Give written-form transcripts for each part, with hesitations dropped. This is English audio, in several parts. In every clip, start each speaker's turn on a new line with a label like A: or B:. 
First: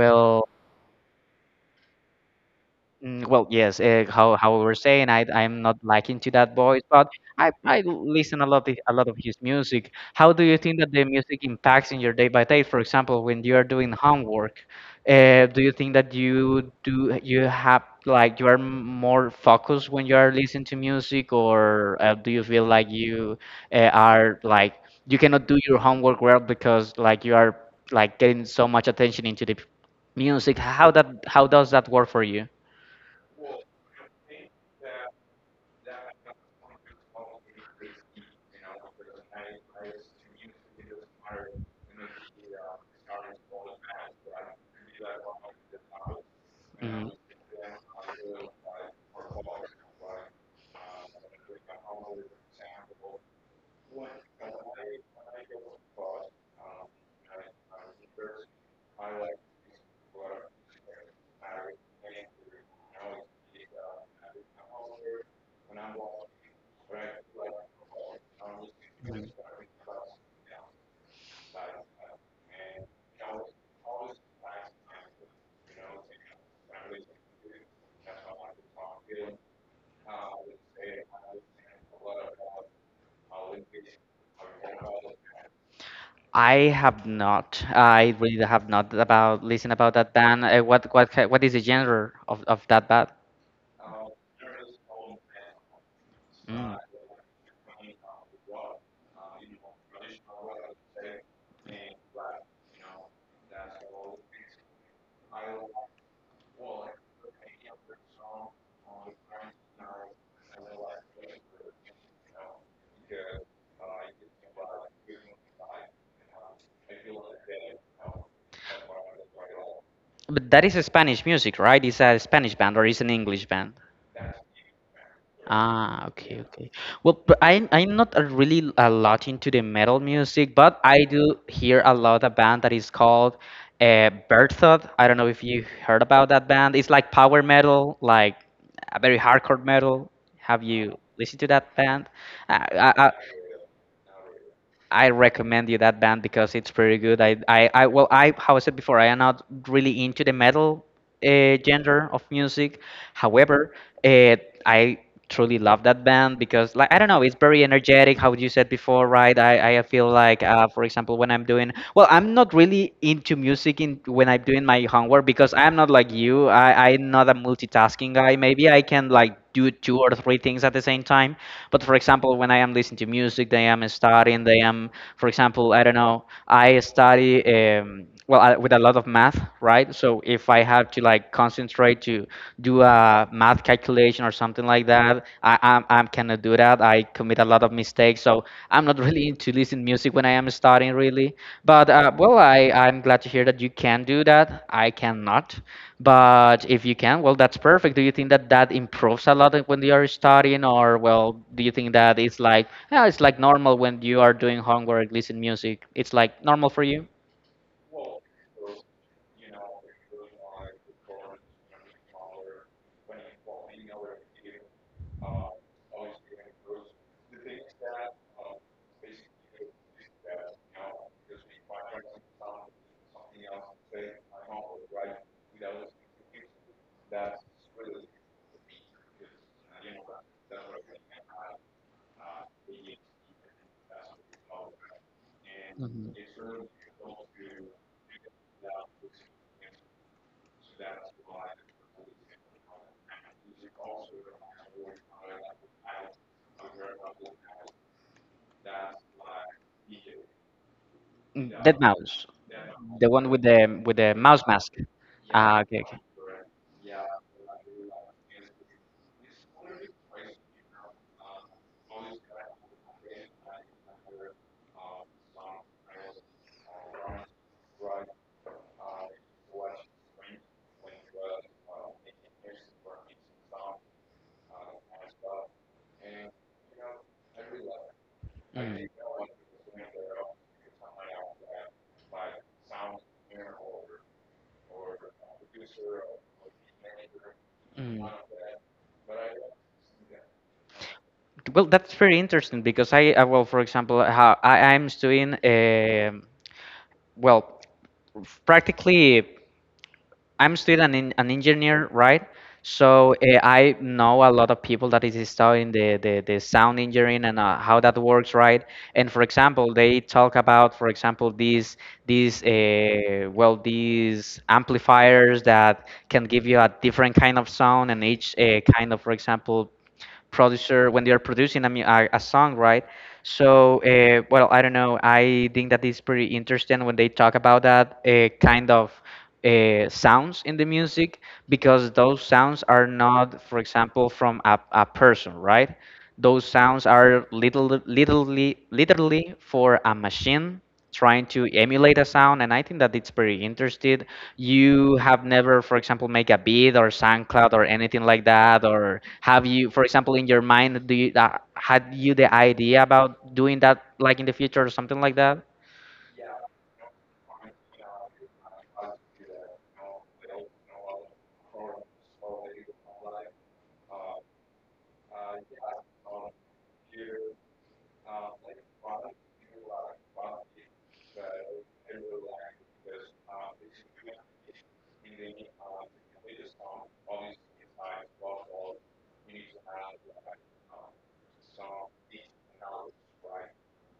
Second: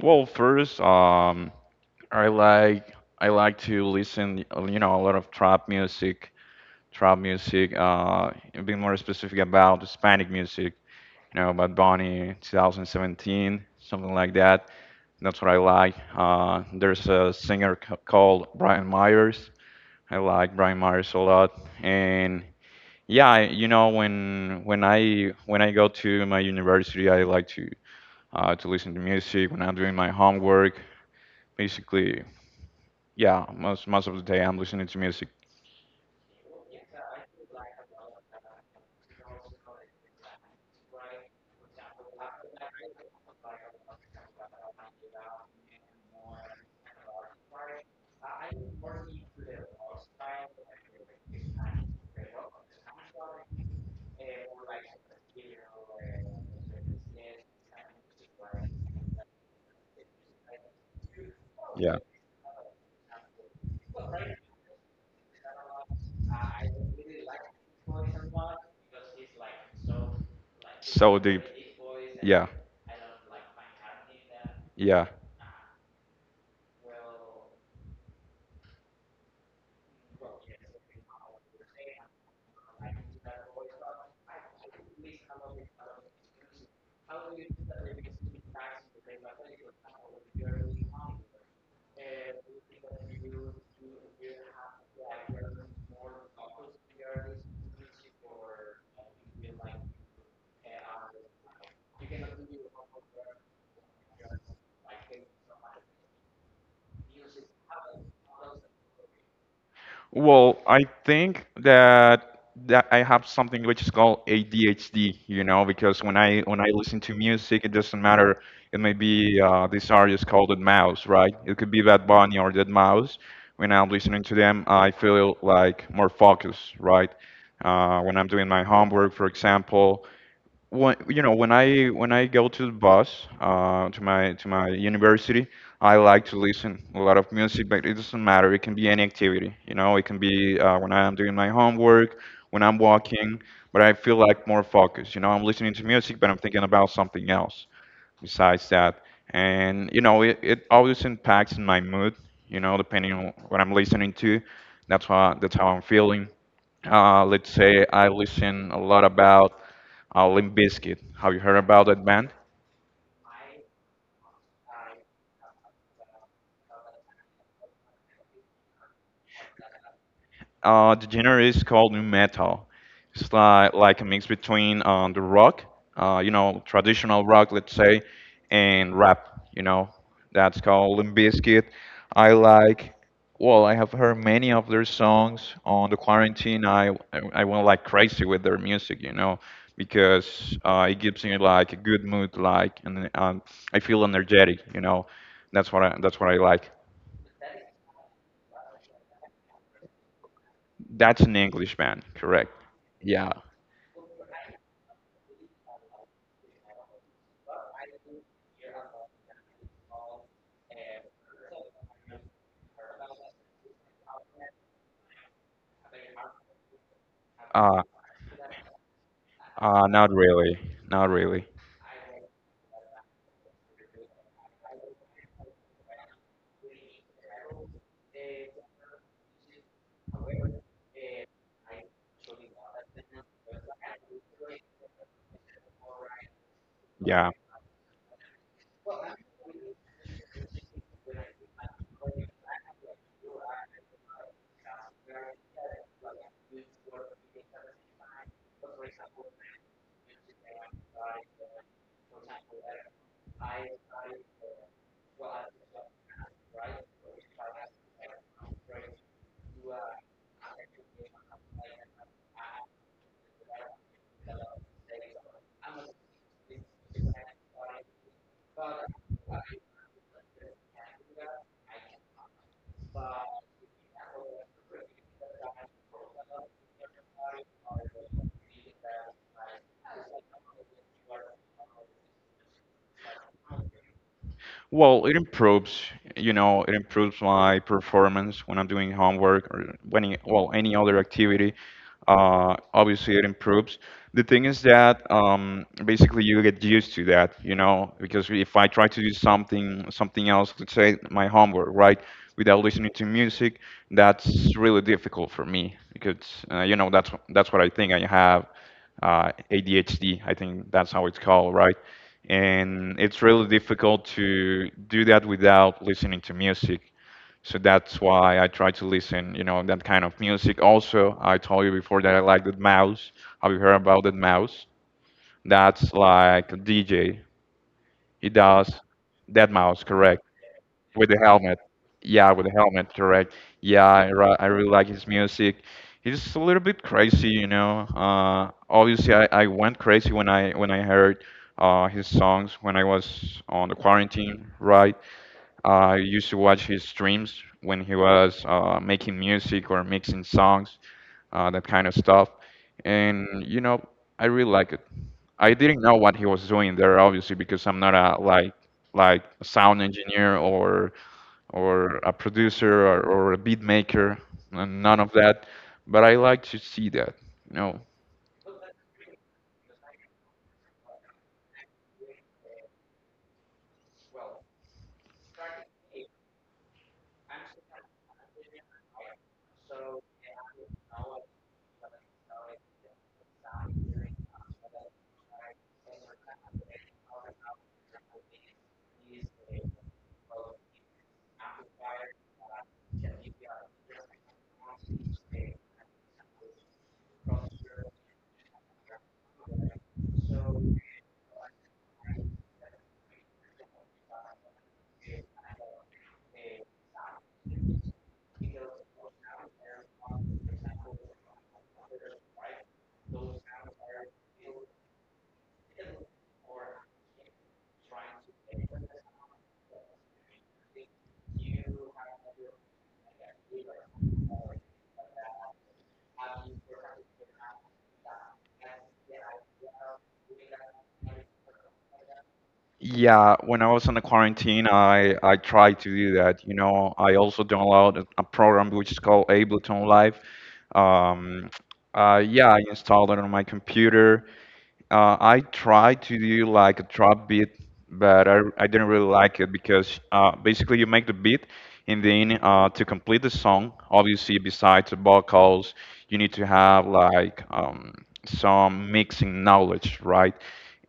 A: First, I like to listen, you know, a lot of trap music. And being more specific about Hispanic music, you know, Bad Bunny, 2017, something like that. That's what I like. There's a singer called Brian Myers. I like Brian Myers a lot, and yeah, when I go to my university, I like to listen to music when I'm doing my homework basically. Yeah, most of the day I'm listening to music. Yeah. So deep. Yeah, yeah.
B: Well. Well, yes, how we were saying, I'm not liking to that voice, but I listen a lot of his music. How do you think that the music impacts in your day by day? For example, when you are doing homework, do you think that you do you have like you are more focused when you are listening to music, or do you feel like you are like you cannot do your homework well because like you are like getting so much attention into the music? How does that work for you?
A: Well, I think that I have something which is called ADHD, you know, because when I listen to music, it doesn't matter. It may be this artist called Dead Mouse, right? It could be Bad Bunny or Dead Mouse. When I'm
B: Hmm, hmm.
A: listening to them, I feel like more focused, right? When I'm doing my homework, for example, when you know, when I go to the bus to my university, I like to listen a lot of music, but it doesn't matter. It can be any activity, you know. It can be when I'm doing my homework, when I'm walking, but I feel like more focused. You know, I'm listening to music, but I'm thinking about something else besides that. And you know, it always impacts my mood. You know, depending on what I'm listening to, that's how I'm feeling. Let's say I listen a lot about Limp Bizkit. Have you heard about that band?
B: I have not. I really have not about listen about that band. What is the genre of that band?
A: The genre is called new metal. It's
B: Mm.
A: like a mix between the rock, you know, traditional rock, let's say, and rap. You know, that's called Limp Bizkit. I like. Well, I have heard many of their songs on the quarantine. I went like crazy with their music, you know, because it gives me like a good mood, like and I feel energetic, you know. That's what I like.
B: But that is a Spanish music, right? It's a Spanish band or it's an English band?
A: That's an Englishman, correct?
B: Ah, okay,
A: Yeah.
B: okay. Well, but I'm not a really a lot into the metal music, but I do hear a lot a band that is called Berthoud. I don't know if you heard about that band. It's like power metal, like a very hardcore metal. Have
A: Uh,
B: you listened to that band? I, I,
A: uh,
B: I
A: not really. Not really.
B: I recommend you that band because it's pretty good. I well, how I said before, I am not really into the metal genre of music. However, uh, I truly love that band because, like, I don't know, it's very energetic. How you said before, right? I feel
A: Yeah.
B: like, for example, when well, I'm not really into music in when I'm doing my homework because I'm not like you. I'm not a multitasking guy. Maybe I can like do two or three things at the same time. But for example, when I am listening to music, they am studying, they am, for example, I don't know, I study well I, with a lot of math, right? So if I have to like concentrate to do a math calculation or something like that, I cannot do that. I commit a lot of mistakes, so I'm not really into listening music when I am studying really. But well, I'm glad to hear that you can do that. I cannot. But if you can, well, that's perfect. Do you think that that improves a lot when you are studying, or well, do you think that it's like, yeah, it's like normal when you are doing homework, listen music? It's like normal for you?
A: Well, it improves, you know, it improves my performance when I'm doing homework or any other activity. Obviously, it improves. The thing is that basically you get used to that, you know, because if I try to do something, something else, let's say my homework, right, without listening to music, that's really difficult for me because, you know, that's what I think I have ADHD. I think that's how it's called, right? And
B: Mhm.
A: it's really difficult to do that without listening to music. So that's why I try to listen, you know, that kind of music. Also, I told you before that I like the mouse. Have you heard about that mouse? That's like a DJ. He
B: Dead
A: does
B: mouse,
A: that mouse,
B: the one
A: correct?
B: with the
A: With the
B: mouse
A: helmet.
B: mask. Yeah.
A: Yeah, with
B: Ah,
A: the
B: okay, okay.
A: helmet, correct. Yeah, I really like his music. He's a little bit crazy, you know. Obviously, I went crazy when I heard his songs when I was on the quarantine, right? I used to watch his streams when he was making music or mixing songs, that kind of stuff. And you know, I really like it. I
B: Mm.
A: didn't know what he was doing there, obviously, because I'm not a like a sound engineer or a producer, or a beat maker and
B: Mm.
A: none of that, but I like to see that, you know.
B: Well, that's very interesting because well, for example, how I'm studying, well, practically, I'm still an engineer, right? So I know a lot of people that is studying the sound engineering and how that works, right? And for example, they talk about, for example, these well these amplifiers that can give you a different kind of sound, and each kind of, for example, producer when they are producing a song, right? So, well, I don't know. I think that is pretty interesting when they talk about that kind of sounds in the music, because those sounds are not, for example, from a person, right? Those sounds are literally for a machine trying to emulate a sound, and I think that it's very interesting. You have never, for example, make a beat or SoundCloud or anything like that, or have you, for example, in your mind, do you had you the idea about doing that, like in the future or something like that?
A: Yeah, when I was on the quarantine, I tried to do that, you know. I also downloaded a program which is called Ableton Live. um yeah, I installed it on my computer. I tried to do like a trap beat, but I didn't really like it because basically you make the beat and then to complete the song, obviously besides the vocals, you need to have like some mixing knowledge, right?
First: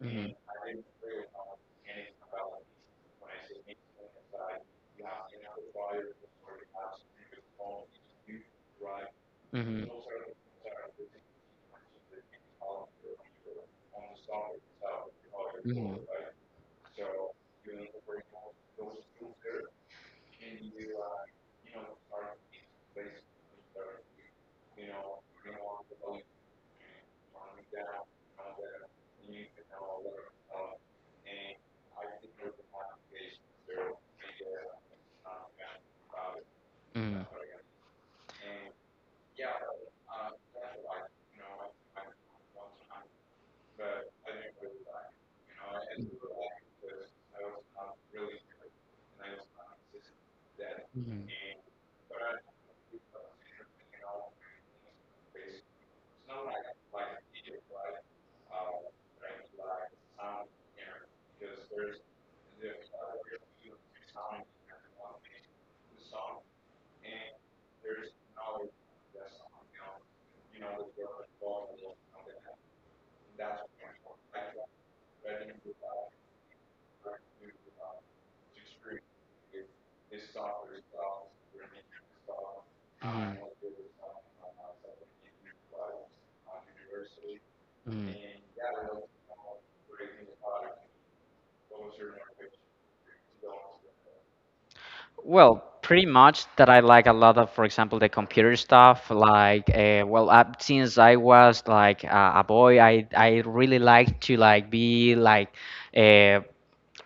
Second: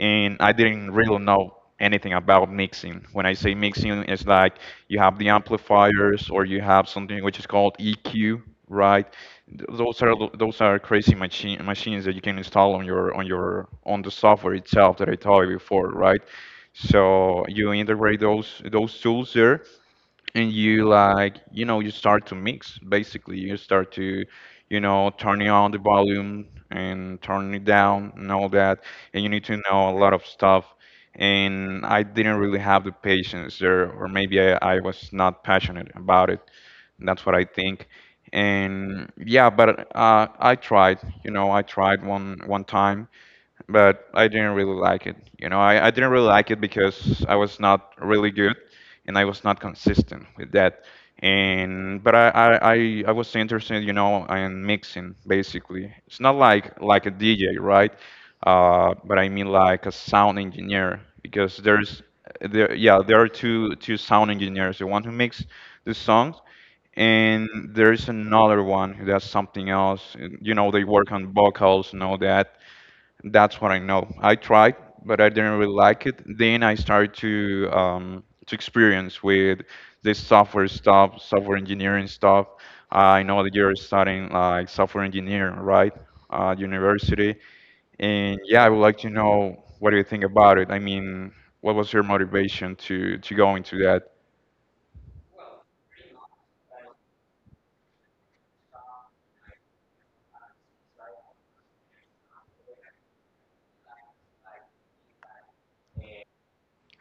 B: Mhm.
A: I didn't really know anything about mixing. When I say mixing, it's like you have the amplifiers or you have something which is called EQ, right?
B: Hmm,
A: Th-
B: hmm, hmm,
A: Those are lo- those are crazy machines that you can install on your on the software itself that I told you before, right? So you integrate those tools there, and you like you know you start to mix. Basically, you start to you know turning on the volume and turning it down and all that, and you need to know a lot of stuff. And I didn't really have the patience there, or maybe I was not passionate about it.
B: hmm,
A: That's what I think. And yeah, but I tried, you know, I tried one time, but I didn't really like it. You know, I didn't really like it because I was not really good and I was not consistent with that. And but I was interested, you know, in mixing basically. It's not like a DJ, right? But I mean like a sound engineer because there's there yeah, there are two sound engineers, the one who makes the songs and there's another one who does something else. You know, they work on vocals and all that. That's what I know. I tried, but I didn't really like it. Then I started to experience with this software stuff, software engineering stuff. I know that you're studying like software engineering, right? At university.
B: hmm,
A: And yeah, I would like to know, what do you think about it?
B: hmm.
A: I mean, what was your motivation to go into that?
B: Well, pretty much that I like a lot of, for example, the computer stuff. Like, well, since I was like a boy, I really like to like be like, uh,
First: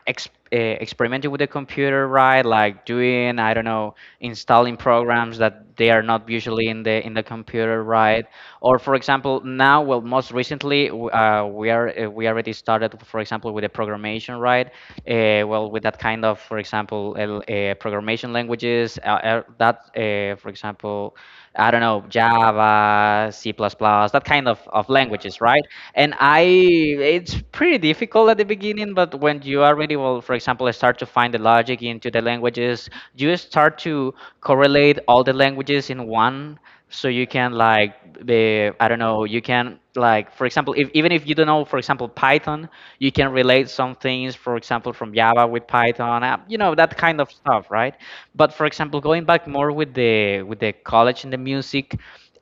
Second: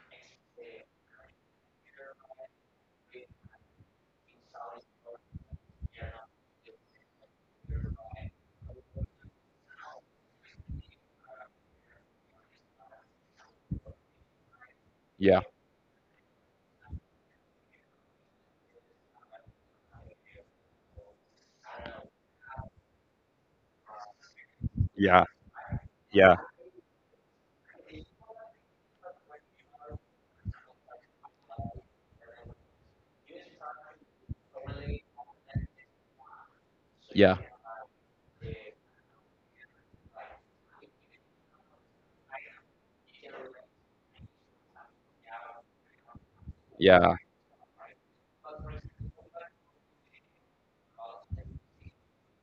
B: experimenting with the computer, right? Like doing, I don't know, installing programs that they are not usually in the computer, right? Or for example, now, well, most recently, we already started, for example, with the programmation, right?
A: Yeah,
B: Well, with that kind of, for example, programmation languages, that, for example, I don't know, Java, C++, that kind of
A: yeah,
B: languages, right? And
A: yeah.
B: it's pretty difficult at the beginning, but when you already will, for example, start to find the logic into the languages, you start to correlate all the languages in one, so you
A: Yeah.
B: can like be, I don't know, you can like, for example, if even if you don't know, for example, Python, you can relate some things, for example, from Java with Python, that
A: Yeah.
B: kind of stuff, right? But for example, going back more with the college and the music,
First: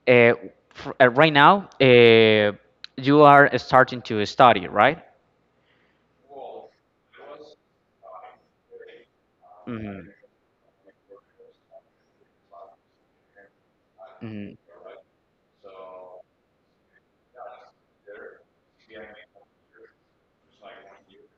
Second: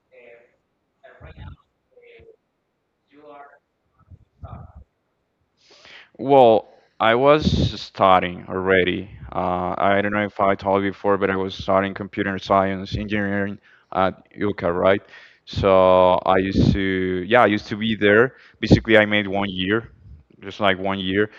B: uh, right now, you are starting to study, right?
A: Well, I was studying already. I
B: Hmm,
A: don't know if I told you before, but I was studying computer science engineering at
B: hmm,
A: UCA, right? So I used to, yeah, I used to be there. Basically, I made one year, just like one year,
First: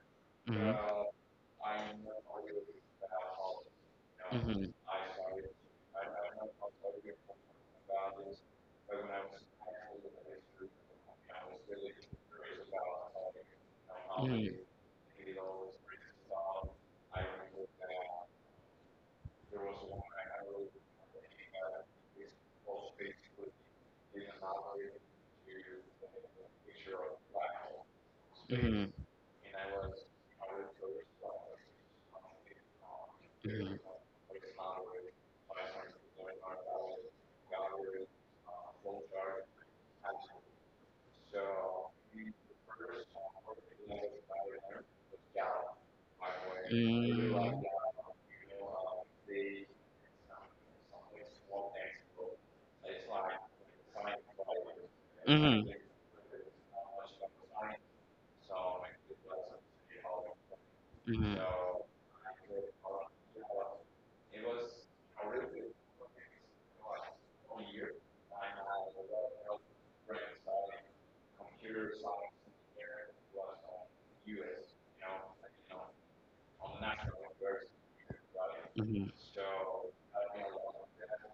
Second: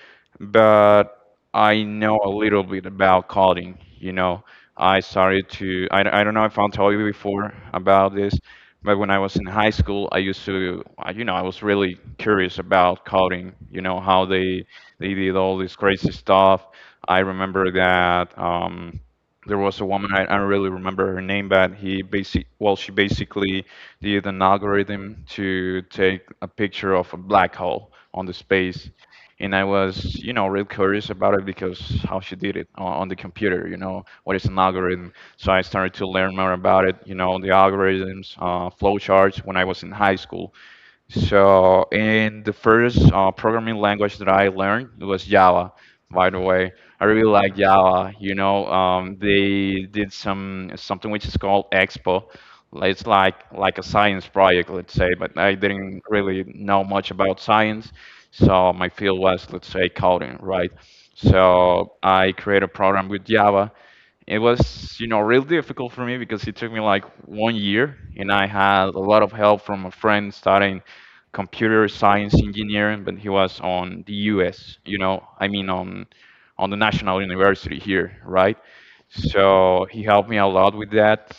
A: but I know a little bit about coding. You know,
B: hmm.
A: I started to, I don't know if I'll tell you before about this, but when I was in high school, I used to, you know, I was really curious about coding, you know, how they did all this crazy stuff. I remember that there was a woman, I don't really remember her name, but she basically did an algorithm to take a picture of a black hole on the space.
B: Mhm.
A: And I was, you know, real curious about it because how she did it on the computer, you
B: Mhm.
A: know, what is an algorithm. So I started to learn more about it, you know, the algorithms, flowcharts when I was in high school. So, in the first programming language that I learned, it was Java. By the way, I really like
B: Really?
A: Java. You know, they did some something which is called Expo. It's like a science project, let's say. But I
B: Mhm.
A: didn't really know much about science, so my field was, let's say, coding, right?
B: Mhm.
A: So I created a program with Java. It was, you know, real difficult for me because it took me like one year, and I had a lot of help from a friend studying computer science engineering, but he was on the U.S. You know, I mean on the national university here, right?
B: Mhm.
A: So he helped me a lot with that.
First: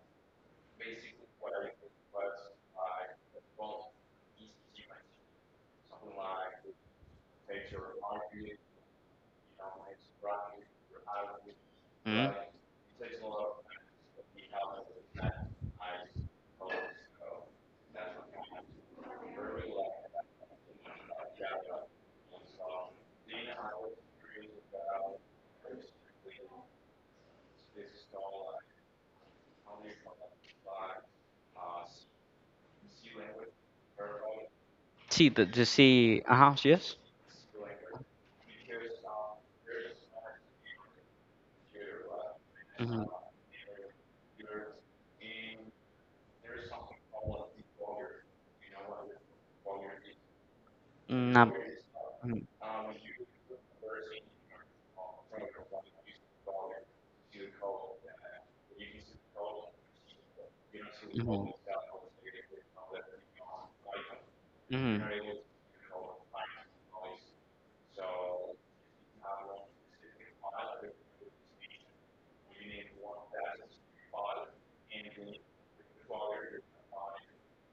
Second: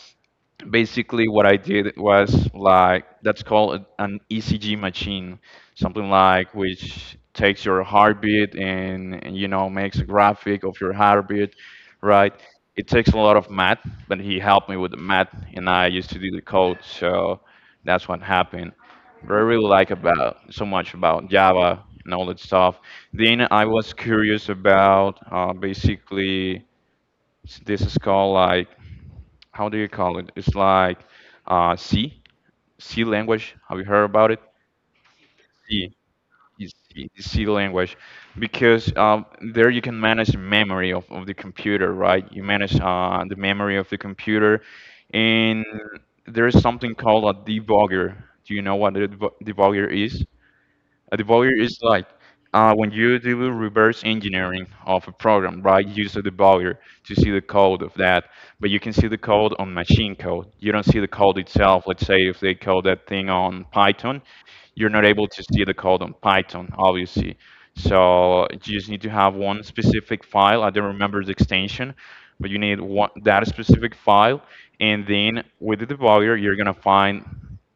A: Basically what I did was like, that's called an ECG machine, something like which takes your heartbeat and you know makes a graphic of your heartbeat, right? It takes a lot of math, but he helped me with the math, and I used to do the code, so that's what happened. But I really like about so much about Java and all that stuff. Then I was curious about basically this is called like, how do you call it? It's like C, C language. Have you heard about it?
B: Sí,
A: C,
B: sí, ajá, sí
A: it's
B: es.
A: C, it's C language, because there you can manage the memory of the computer, right? You manage
B: Ujú.
A: the memory of the computer, and there is something called a debugger. Do you know what a debugger is? A debugger is like
B: Ujú.
A: when you do reverse engineering of a program, right? You use a debugger to see the code of that, but you can see the code on machine code. You don't see the code
B: Ujú.
A: itself. Let's say if they code that thing on Python, you're
B: Hmm,
A: not able to see the code on Python, obviously. So you just need to have one specific file. I don't remember the extension, but you need one, that specific file, and then with the debugger, you're gonna find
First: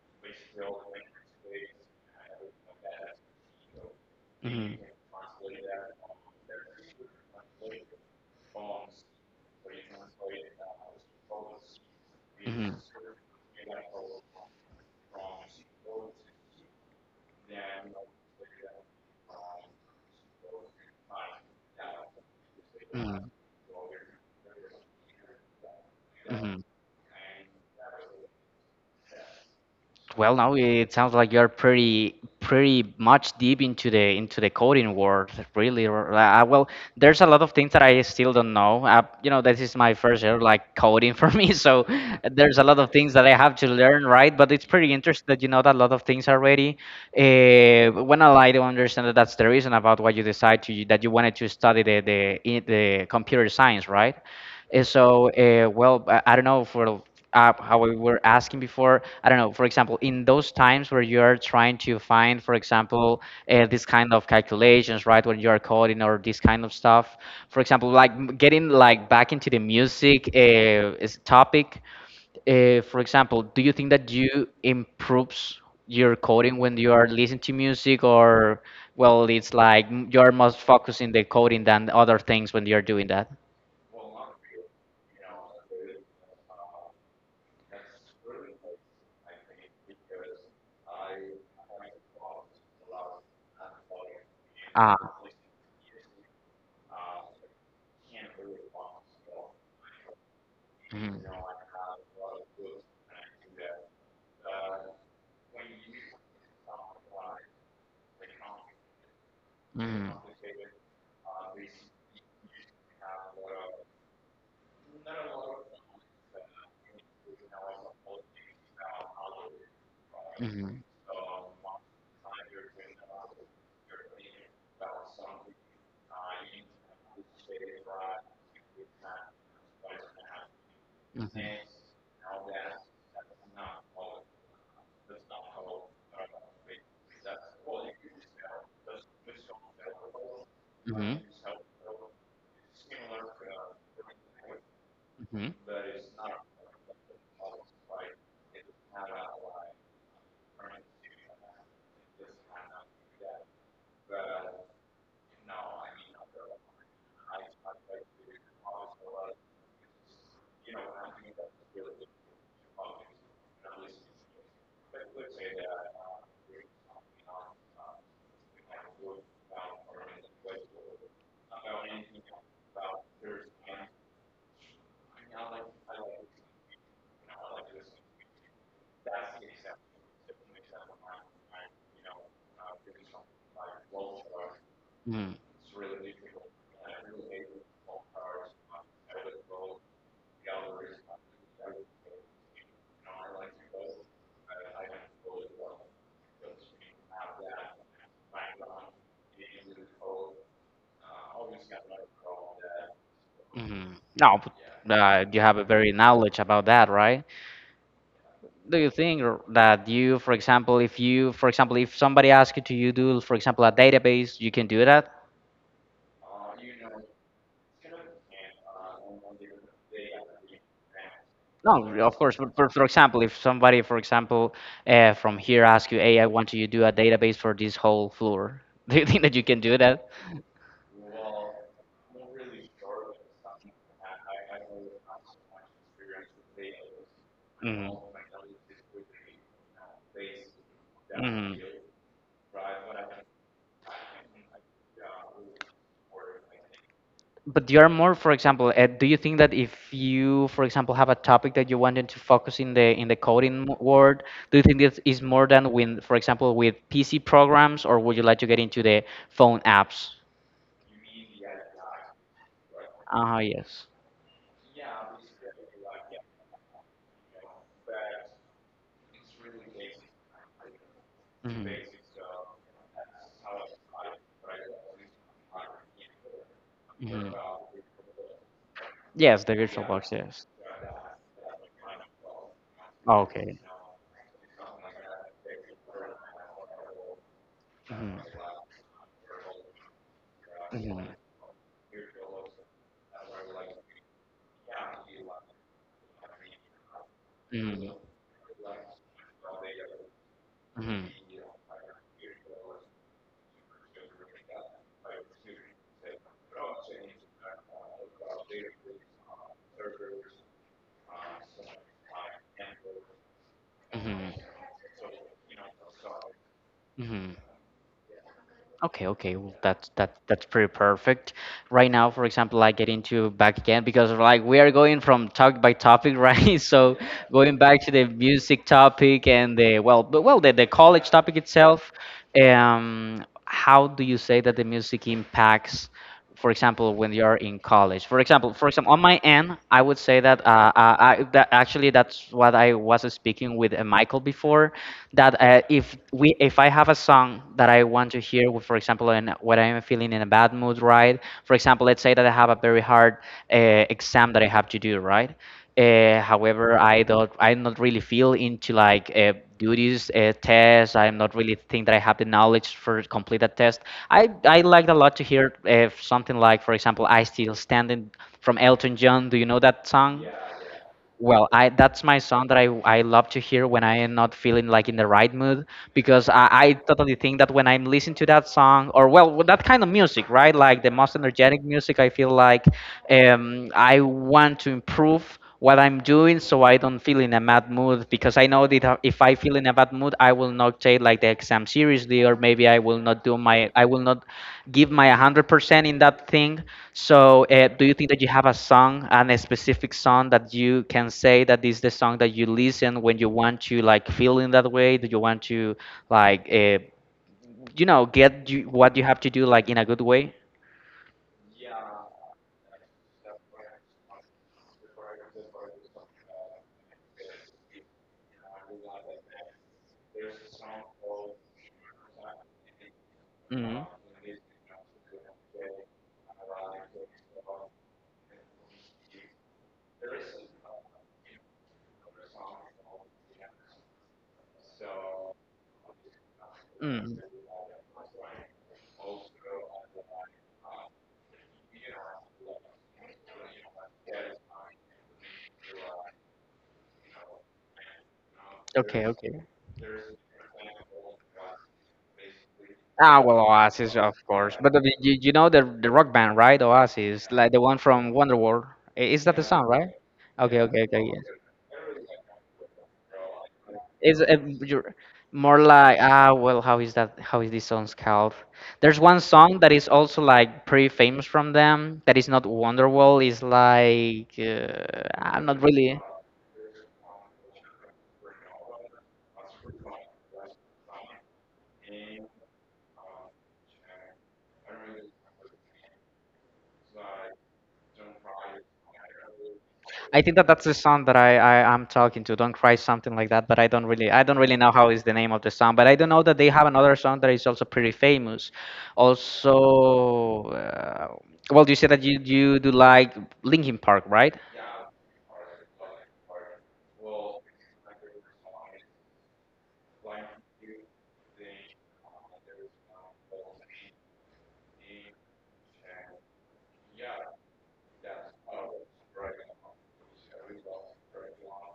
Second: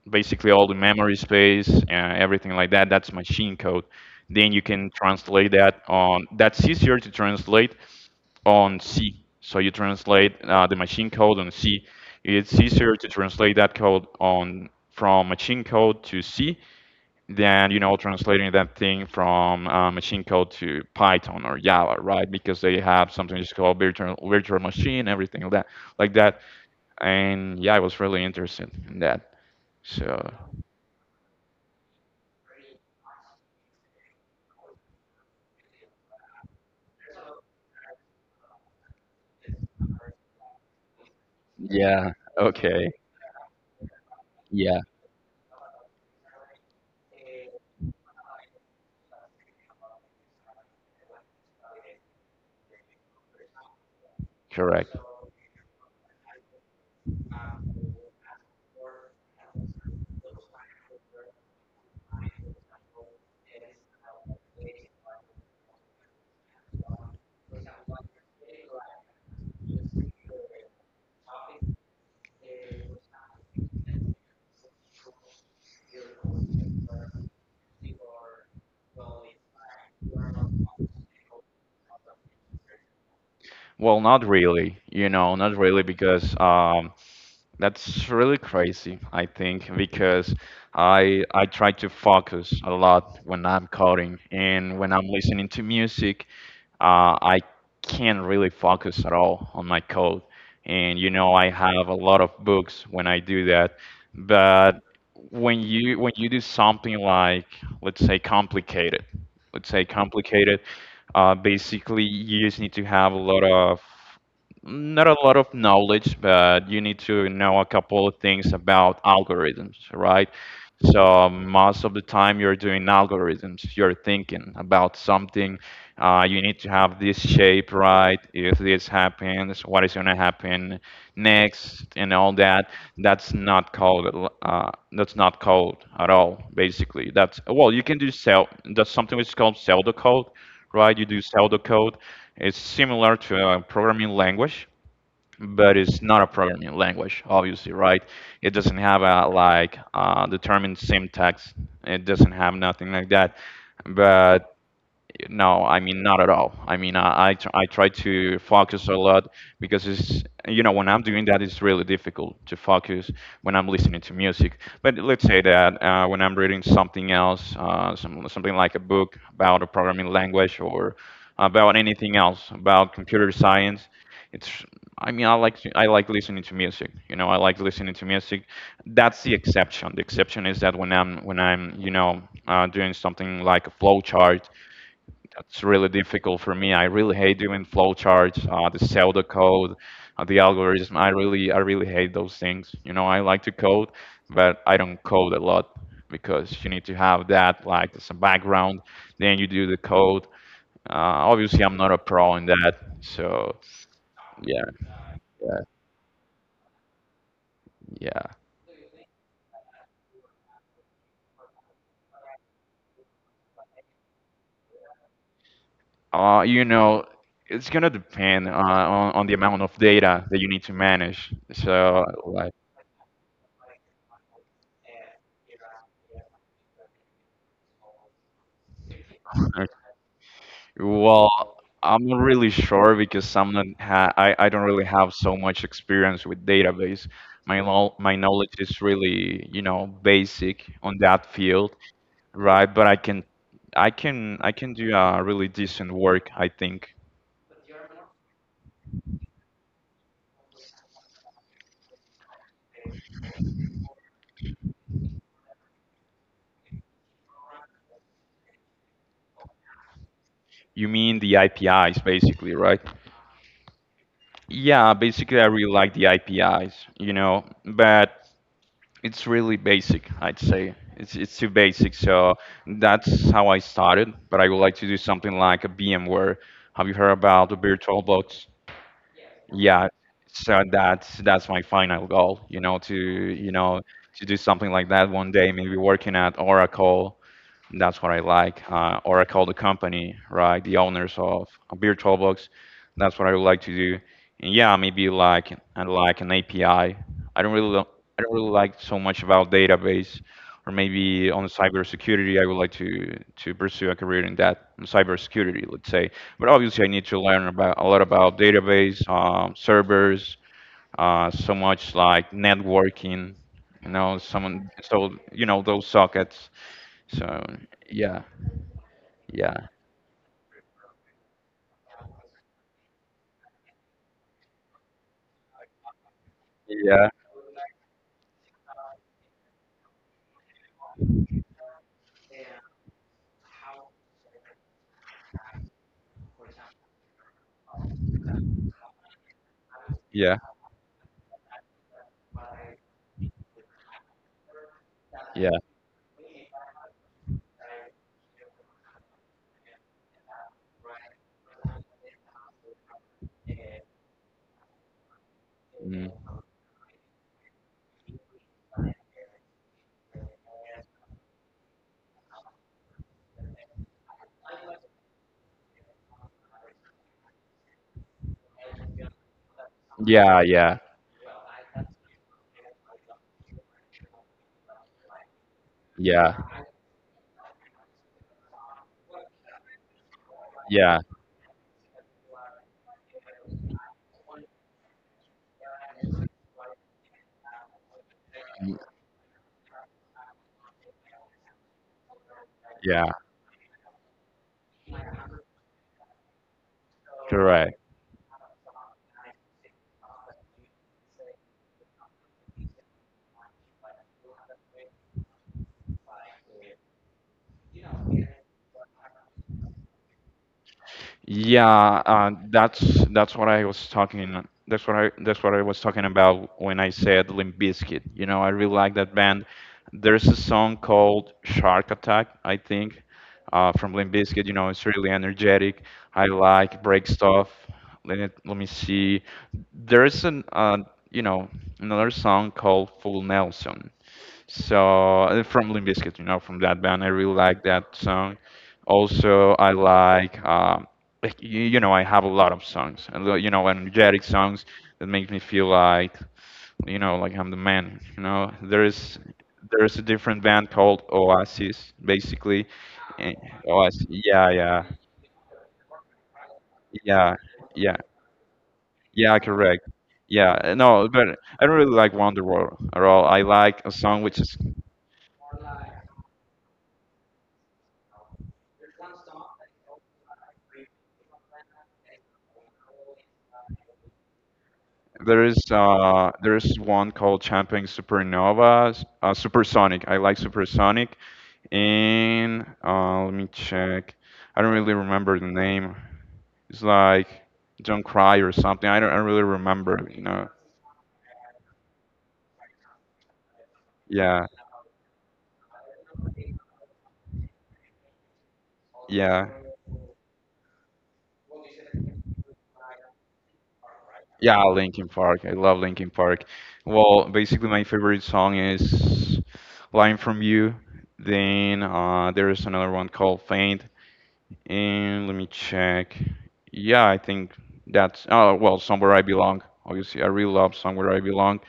A: basically all the memory space, everything like that. That's machine code. Then you can translate that on. That's easier to translate on C. So you translate the machine code on C. It's
B: hmm,
A: easier to translate that code
B: hmm.
A: on from machine code to C than you know translating that thing from machine code to Python or Java, right? Because they have
B: Mm.
A: something just called virtual machine, everything like that, like that.
B: Hmm.
A: And yeah, I was really interested in that. So
B: Well, now it sounds like you're pretty much deep into the coding world, really. Well, there's a lot of things that I still don't know. This is my first year like coding for me, so
A: yeah,
B: there's a lot of
A: okay.
B: things that I have to learn, right? But it's
A: Yeah,
B: pretty interesting that you know that a lot of things already. When I like to understand that that's the reason about why you decide to that you wanted to study the computer science, right?
A: correct.
B: So, well, I don't know for how we were asking before. I don't know, for example, in those times where you are trying to find, for example, this kind of calculations, right? When you are coding or this kind of stuff, for example, like getting like back into the music, is topic, for example, do you think that you improves your coding when you are listening to music, or well it's like you're most focused in the coding than other things when you're doing that?
A: Well, not really, you know, not really because that's really crazy, I think, because I try to focus a lot when I'm coding and when I'm
B: Ah.
A: listening to music, I can't really focus at all on my code. And you know,
B: Mhm.
A: I have a lot of books when I do that. But when you do something like, let's say complicated, let's say
B: Mm.
A: complicated basically, you just need to have a lot of not a lot of knowledge, but you need to know a couple of things about algorithms, right?
B: Mhm.
A: So most of the time you're doing algorithms, you're thinking about something. You need to have this shape right. If this happens, what is going to happen
B: Mhm.
A: next, and all that. That's not code at all. Basically, that's well, you can do cell. That's something which is called pseudocode, right? You
B: Mhm.
A: do pseudo code. It's similar to a programming language,
B: Mhm.
A: but it's not a programming language, obviously, right? It doesn't have a like determined syntax. It doesn't have nothing like that. But no, I mean not at all. I mean I try to focus a lot because it's you know when I'm doing that it's really difficult to focus when I'm listening to music. But let's say that when I'm reading something else, something like a book about a programming language or about anything else about computer science, it's I mean I like listening to music. You know I like listening to music. That's the exception. The exception is that when I'm you know doing something like a flowchart.
B: Mhm.
A: That's really difficult for me. I really hate doing flowcharts, the pseudo code, the algorithm. I really hate those things. You know, I like to code, but I don't code a lot because you need to have that like as a background. Then you do the code. Obviously, I'm not a pro in that, so
B: Mhm. No,
A: yeah,
B: but, you have a
A: yeah,
B: very knowledge about that, right?
A: yeah.
B: Do you think that you, for example, if you, for example, if somebody asks you to you do, for example, a database, you can do that?
A: You know, it's gonna depend on the amount of data that you need to manage.
B: No,
A: So
B: of course. But
A: like.
B: for example, if somebody, for example, from here asks you, hey, I want you to do a database for this whole floor, do you think that you can do that?
A: Well, I'm not really sure because I'm not ha I don't really have so much experience with database.
B: Mhm.
A: My knowledge is really, you know, basic on that
B: Mhm.
A: field, right? But I can I can do a really decent work, I think.
B: But you are more, for example, do you think that if you, for example, have a topic that you wanted to focus in the coding world, do you think this is more than when, for example, with PC programs, or would you like to get into the phone apps?
A: You mean the IPIs basically, right?
B: Ah, yes.
A: Yeah, basically I really like the IPIs, you know, but it's really basic. I'd say it's too
B: Mhm.
A: basic, so that's how I started. But I would like to do something like a VMware. Have you heard
B: Mhm.
A: about the virtual box
B: Yes, the virtual
A: yeah,
B: box, yes.
A: so that's my final goal, you know, to you
B: Okay.
A: know to do something like that one day, maybe working at Oracle. That's what I
B: Mhm.
A: like. Or I call the company, right? The
B: Mhm.
A: owners of VirtualBox. That's what I would like to do. And yeah, maybe like and like an API. I don't really
B: Mhm.
A: I don't really like so much about database, or
B: Mhm.
A: maybe on cybersecurity. I would like to pursue a career in that, in cybersecurity, let's say. But obviously, I need to learn about a lot about database, servers, so much like networking. You know,
B: Mhm.
A: someone so you know those sockets.
B: Mhm.
A: So yeah,
B: Okay, okay, well,
A: yeah,
B: that's that's pretty perfect. Right now, for example, I get into back again because like we are going from topic by topic, right? So
A: yeah,
B: going back to the music topic, and the well, but well, the college topic itself. Um, how do you say that the music impacts, for example, when you're in college, for example, on my end, I would say that
A: yeah,
B: actually, that's what I was speaking with Michael before, that
A: yeah,
B: if I have a song that I want to hear, for example, in when I'm feeling in a bad mood, right, for example, let's say that I have a very hard exam that I have to do, right?
A: mm,
B: However, I'm not really feel into like duties tests. I'm not really think that I have the knowledge for complete that test. I liked a lot to hear something like, for example, "I Still Standing" from Elton John. Do you know that song?
A: yeah, yeah.
B: Well, I that's my song that I love to hear when I am not feeling like in the right mood, because
A: Yeah.
B: I totally think that when I'm listening to that song, or well with that kind of music, right? Like the
A: Yeah.
B: most energetic music, I feel like I want to improve what I'm doing so I don't feel in a bad mood because I know
A: Y-
B: that if I feel in a bad mood, I will not take like the exam seriously or maybe I will
A: Yeah.
B: not do my I will not give my 100% in that thing. So, do
A: Correct.
B: you think that you have a song, and a specific song that you can say that is the song that you listen when you want to like feel in that way? Do you want to like, you know, get you, what you have to do like in a good way?
A: Yeah, that's what I was talking. That's what I was talking about when I said Limp Bizkit. You know, I really like that band. There's a song called Shark Attack, I think,
B: Mm-hmm.
A: from Limp Bizkit. You know, it's really energetic. I like Break Stuff. Let me see. There's an you know another song called Full Nelson. So from Limp Bizkit, you know, from that band, I
B: Mm.
A: really like that song. Also, I like, you know, I have a lot of songs, and you know, energetic songs that make me feel like, you know, like I'm the man. You know,
B: Okay, okay.
A: there is a different band called Oasis, basically.
B: Ah,
A: Eh,
B: well, Oasis,
A: Oasis,
B: of
A: yeah,
B: course. But the,
A: yeah,
B: you know the rock band, right? Oasis,
A: yeah,
B: like the one
A: yeah,
B: from Wonderworld. Is that
A: yeah,
B: the song, right?
A: correct.
B: Okay,
A: Yeah,
B: okay, okay.
A: no,
B: Yeah.
A: but I don't really like Wonderwall at all. I like a
B: It's
A: song which is
B: you're more like ah well how is that how is this song's called? There's one song that is also like pretty famous from them that is not Wonderwall. Is like I'm
A: there
B: not
A: is
B: really.
A: one called Champagne Supernova, Supersonic. I like Supersonic. And let me check. I don't really remember the name. It's like Don't Cry or something. I don't really remember,
B: I
A: you
B: think that
A: know.
B: that's the song that I I'm talking to. Don't cry, something like that. But I don't
A: Yeah.
B: really know how is the name of the song. But I do not know that they have another song that is also pretty famous.
A: Yeah.
B: Also, well, you said that you do like Linkin Park, right?
A: Yeah, Linkin Park. I love Linkin Park. Well, basically my favorite song is Line from You. Then there is another one called Faint. And let me check. Yeah, I think that's oh well, Somewhere I Belong. Obviously, I really love Somewhere I Belong.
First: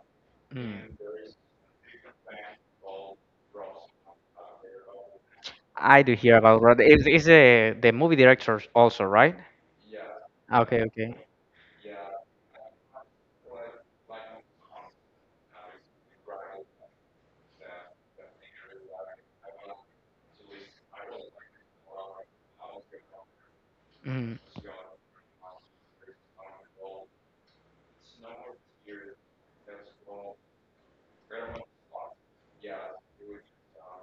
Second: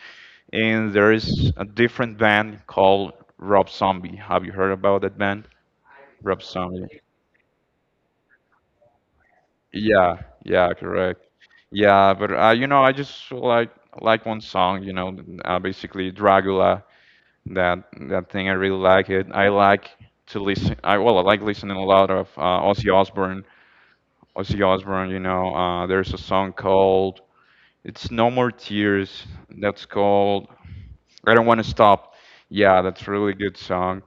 A: And
B: Mm.
A: there is a different band called Rob Zombie. Have you heard about that band?
B: I do hear
A: Rob
B: about Rod.
A: Zombie.
B: Is the movie director also, right?
A: Yeah, yeah,
B: Okay, okay.
A: correct. Yeah, but you know, I just like one song. You know, basically Dracula. That that thing I really like it. I like to listen. I well, I like listening a lot of Ozzy Osbourne.
B: Mm.
A: Ozzy Osbourne, you know, there's a song called "It's No More Tears" that's called "I Don't Want to Stop." Yeah, that's a really good song,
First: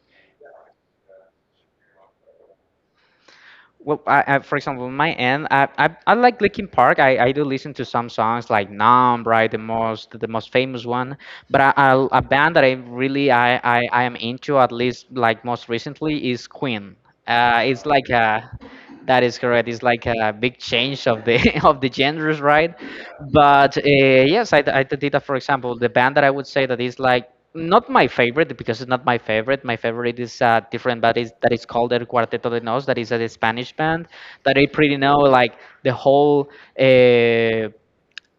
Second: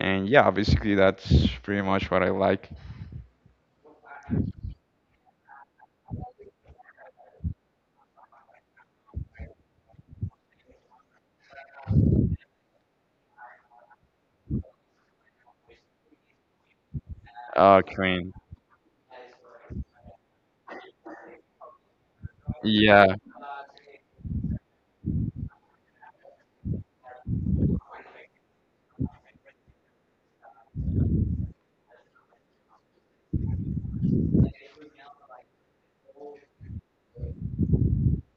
A: and yeah, basically that's pretty much what I like.
B: Well, I for example, on my end, I like Linkin Park. I do listen to some songs like Numb, right, the most famous one. But I a band that I really I I am into at least like most recently is Queen. It's like
A: Queen.
B: a that is correct. It's like a big change of the of the genres, right?
A: Yeah,
B: But yes, I did that. For example, the band that I would say that is like not my favorite because it's not my favorite. My favorite is different, but is that is called El Cuarteto de Nos. That is a Spanish band that I pretty know like the whole. Uh,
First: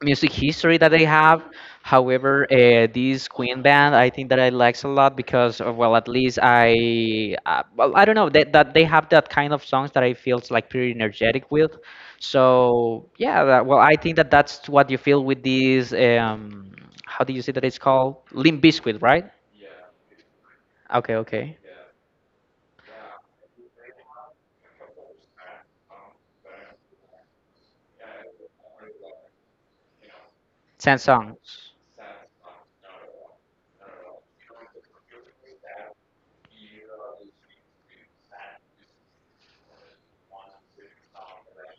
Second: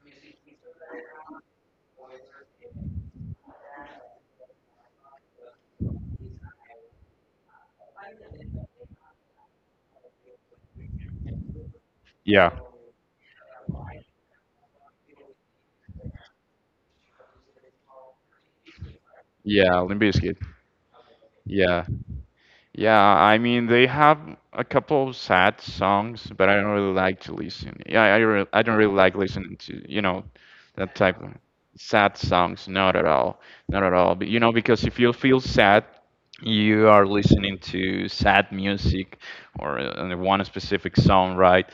B: music history that they have. However, this Queen band, I think that I likes a lot because, well, at least I, well, I don't know that they have that kind of songs that I feels like pretty energetic with.
A: yeah,
B: So yeah, that, well, I think that that's what you feel with these. How do you say that it's called? Limp Bizkit, right?
A: yeah. Limp Bizkit.
B: Okay, okay.
A: Yeah, yeah, I mean they have a couple of sad songs, but I don't really like to listen. Yeah, I don't really like listening to, you know, that
B: Ten
A: type of
B: songs.
A: sad songs. Not at all. Not at all. But you know, because if you feel sad, you are listening to sad music or one specific song, right?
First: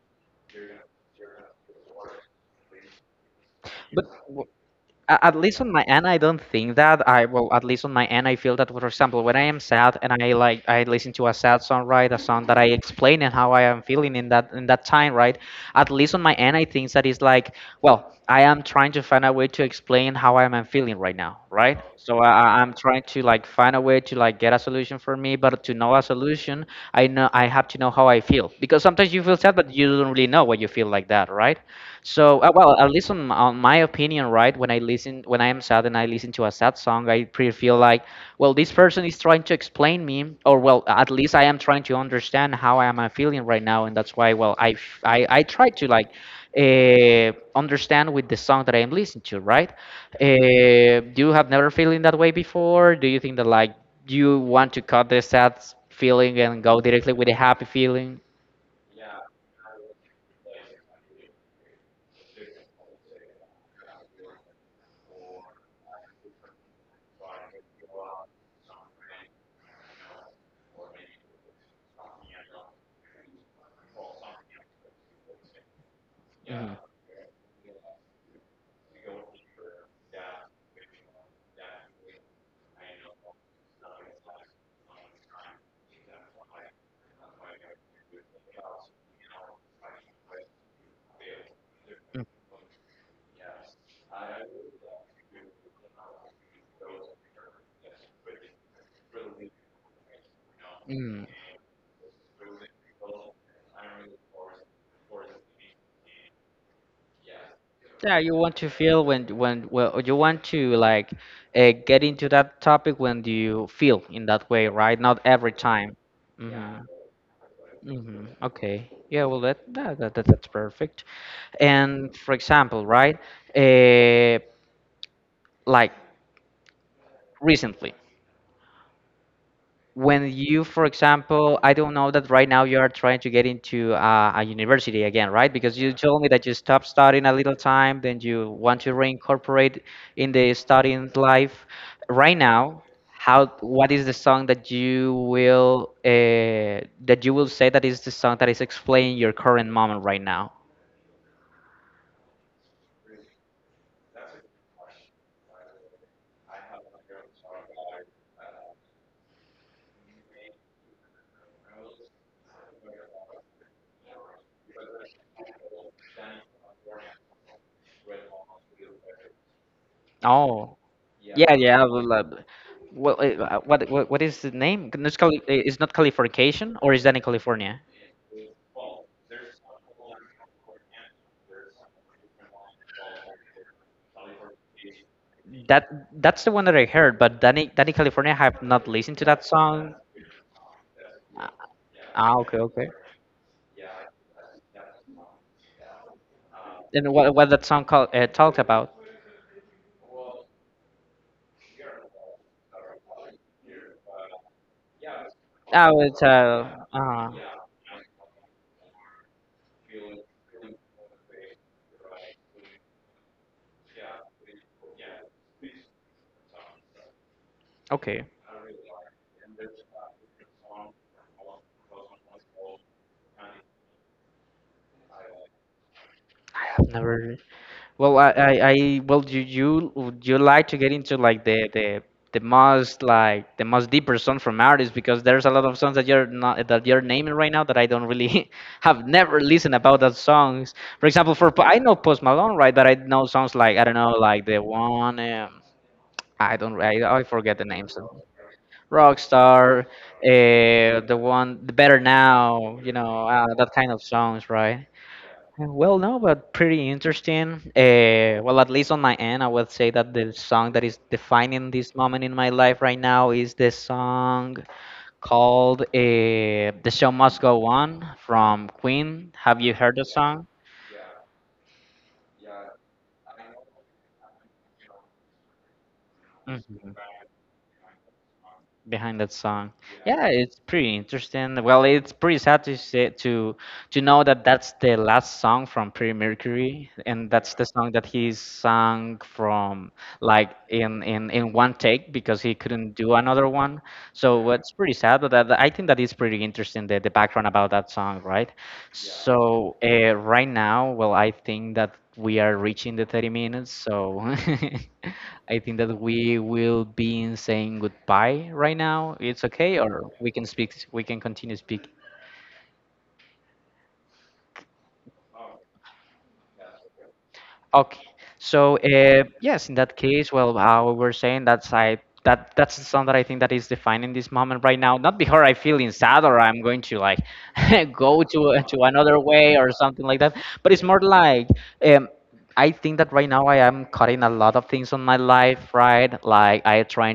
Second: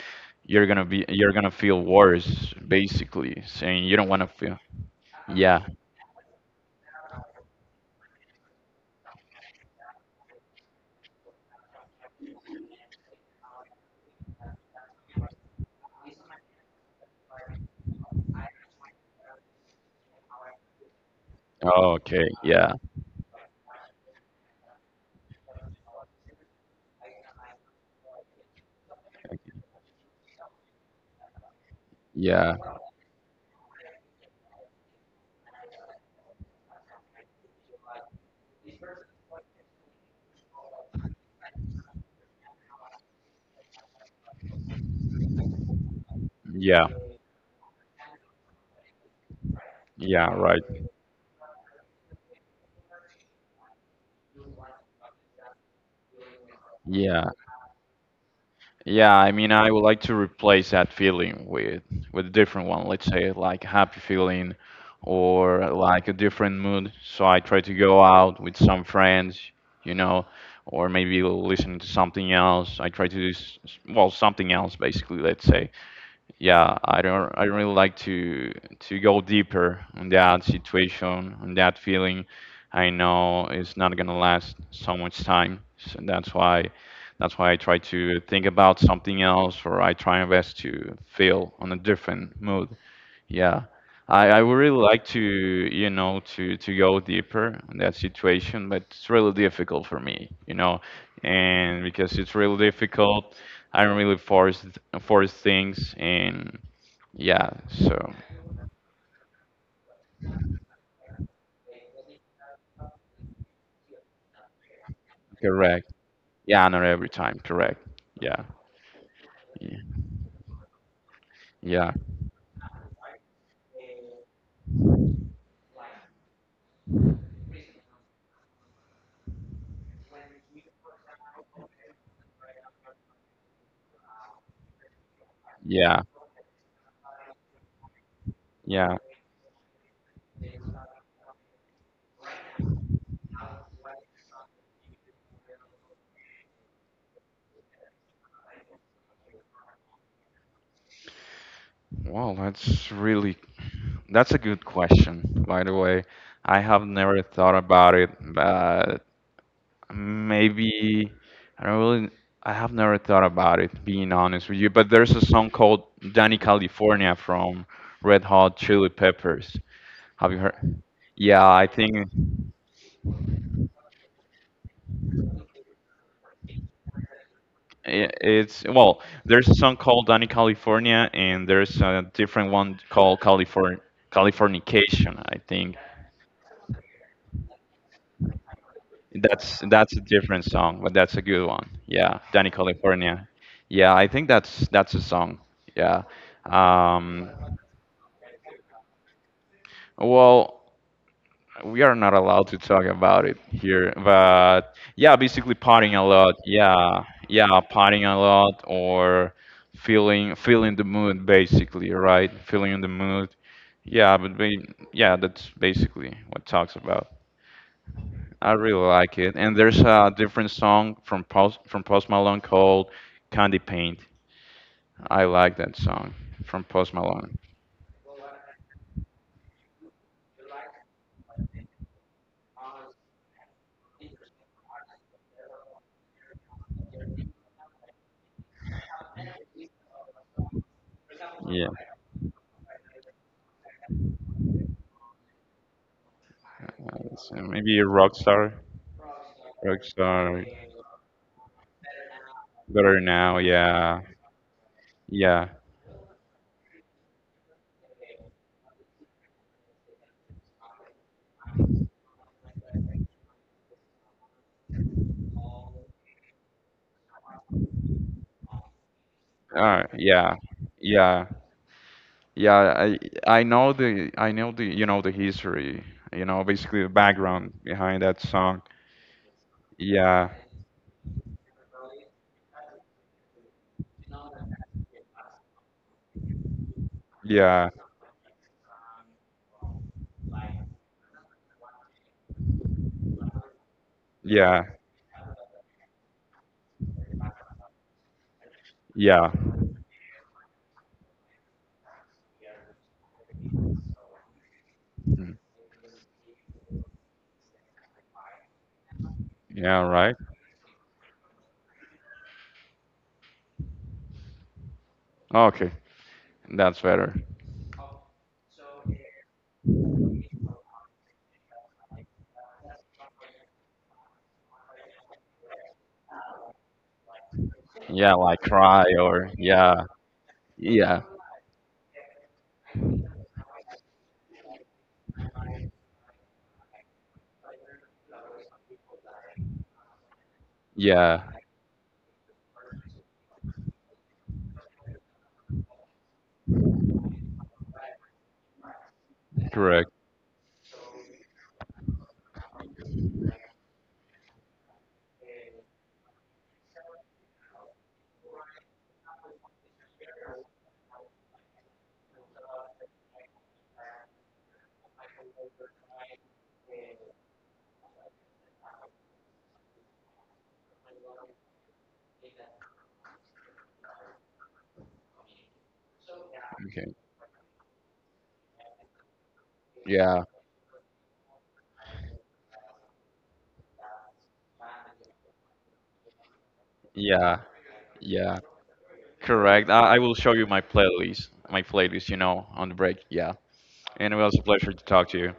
A: You're gonna feel worse, basically, saying you
B: But
A: don't want to feel.
B: at least
A: Yeah.
B: on my end I don't think that I well at least on my end I feel that for example when I am sad and I listen to a sad song, right? A song that I explain and how I am feeling in that time, right? At least on my end I think that is like well, I am trying to find a way to explain how I am feeling right now, right?
A: Oh,
B: So
A: okay. Yeah.
B: I'm trying to like find a way to like get a solution for me, but to know a solution, I know I have to know how I feel because sometimes you feel sad, but you don't really know what you feel like that, right? So
A: Yeah.
B: well, at least on, my opinion, right? When I listen, when I am sad and I listen to a sad song, I pretty feel like, well, this person is trying to explain me, or well, at least I am trying to understand how I am feeling right now, and that's why, well, I f- I try to like
A: Yeah.
B: understand with the song that I'm listening to, right?
A: Yeah. Right.
B: You have never feeling that way before? Do you think that like you want to cut the sad feeling and go directly
A: Yeah.
B: with the happy feeling?
A: Yeah, I mean, I would like to replace that feeling with a different one. Let's say like a happy feeling or like a different mood. So I try to go out with some friends, you know, or maybe listening to something else. I try to do well something else basically, let's say yeah,
B: Mm,
A: I don't really like to go deeper on that situation, on that feeling. I know it's not gonna last so much time, so that's why I try to think about something else, or I try my best to feel on a
B: mm,
A: different mood. Yeah, I would really like to, you know, to go deeper on that situation, but it's really difficult for me, you know,
B: mm.
A: and because it's really difficult, I'm really force things, and yeah, so
B: Yeah, you want to feel when well you want to like get into that topic when you feel in that way, right? Not every
A: correct.
B: time.
A: Yeah, not
B: Hmm.
A: every time, correct.
B: Hmm.
A: Yeah,
B: Okay. Yeah. Well, that,
A: yeah,
B: that that that that's perfect.
A: yeah,
B: And for example, right? Uh, like recently when you for example I don't know that right now you are trying to get into a university again, right? Because you
A: yeah.
B: told me that you stopped studying a little time then you want to
A: Yeah.
B: reincorporate in the studying life right now. How what is the song that you will say that is the song that is explaining your current moment right now?
A: Well, that's a good question, by the way. I have never thought about it, but maybe I don't really. I have never thought about it, being honest with you. But there's a song called "Danny California" from Red Hot Chili Peppers. Have you heard?
B: Oh
A: Yeah,
B: yeah,
A: I
B: yeah. Well,
A: think
B: would love- what, what is the name? No, it's, called, it's not Californication, or is that in California?
A: it's well. There's a song called "Danny California" and there's a different one called "California Californication." I think
B: That that's the one that I heard, but Danny California I have not listened to that
A: that's
B: song.
A: a different song, but that's a good one. Yeah,
B: Ah,
A: "Danny
B: okay, okay.
A: California." Yeah, I think that's a song. Yeah.
B: And
A: Um,
B: what that song called talked about?
A: well, we are not allowed to talk about it here, but yeah, basically partying a
B: Oh, it's
A: lot. Yeah,
B: uh
A: yeah, partying a lot or feeling the mood basically, right? Feeling in the mood. Yeah, but yeah, that's basically what it talks about.
B: okay.
A: I really like it. And there's a different song from Post Malone called Candy Paint. I like that song from
B: I
A: Post
B: have
A: Malone.
B: never. Well, I well, do you would you like to get into like the the most like the most deeper song from artists because there's a lot of songs that you're not that you're naming right now that I don't really have never listened about that songs. For example,
A: Yeah.
B: I know Post Malone, right? That I know songs like I don't know like the one. I don't I
A: So
B: forget the
A: maybe a
B: names.
A: rock
B: Of-
A: star.
B: Rockstar,
A: Rockstar.
B: the one, the Better Now, you
A: Better
B: know,
A: now,
B: that kind
A: yeah,
B: of songs, right?
A: yeah,
B: Well, no, but pretty interesting. Well, at least on my end, I would say that the song that is defining this moment in my life right now is the song called "The Show Must Go On" from Queen. Have you heard the
A: yeah,
B: song?
A: yeah, yeah. I know the you know the history, you know, basically the
B: Mhm.
A: background behind that song.
B: Behind that song. Yeah,
A: Yeah,
B: it's pretty interesting. Well, it's pretty sad to say to know that that's the last song from Freddie Mercury, and that's the
A: yeah,
B: song that he sung from like in one take because he couldn't do another one. So
A: yeah,
B: it's pretty sad, but that, I think that is pretty interesting the background about that song, right?
A: yeah,
B: So right now, well, I think that we are reaching the 30 minutes. So
A: mm,
B: I think that we will be in saying goodbye right now. It's
A: yeah.
B: okay, or
A: Right.
B: we can speak. We can continue speak.
A: Okay, that's better.
B: Okay. So, yes, in that case, well, how we were saying that's I that that's the song that I think that is defining this moment right now. Not because I feeling sad or I'm going to like
A: Yeah,
B: go
A: like
B: to
A: cry
B: to another
A: or
B: way or
A: yeah,
B: something like that. But it's
A: yeah,
B: more like um, I think that right now I am cutting a lot of things on my life, right? Like I try
A: yeah. Correct. Okay. Yeah, yeah, yeah. Correct. I will show you my playlist. My playlist, you know, on the break. Yeah. And it was a pleasure to talk to you.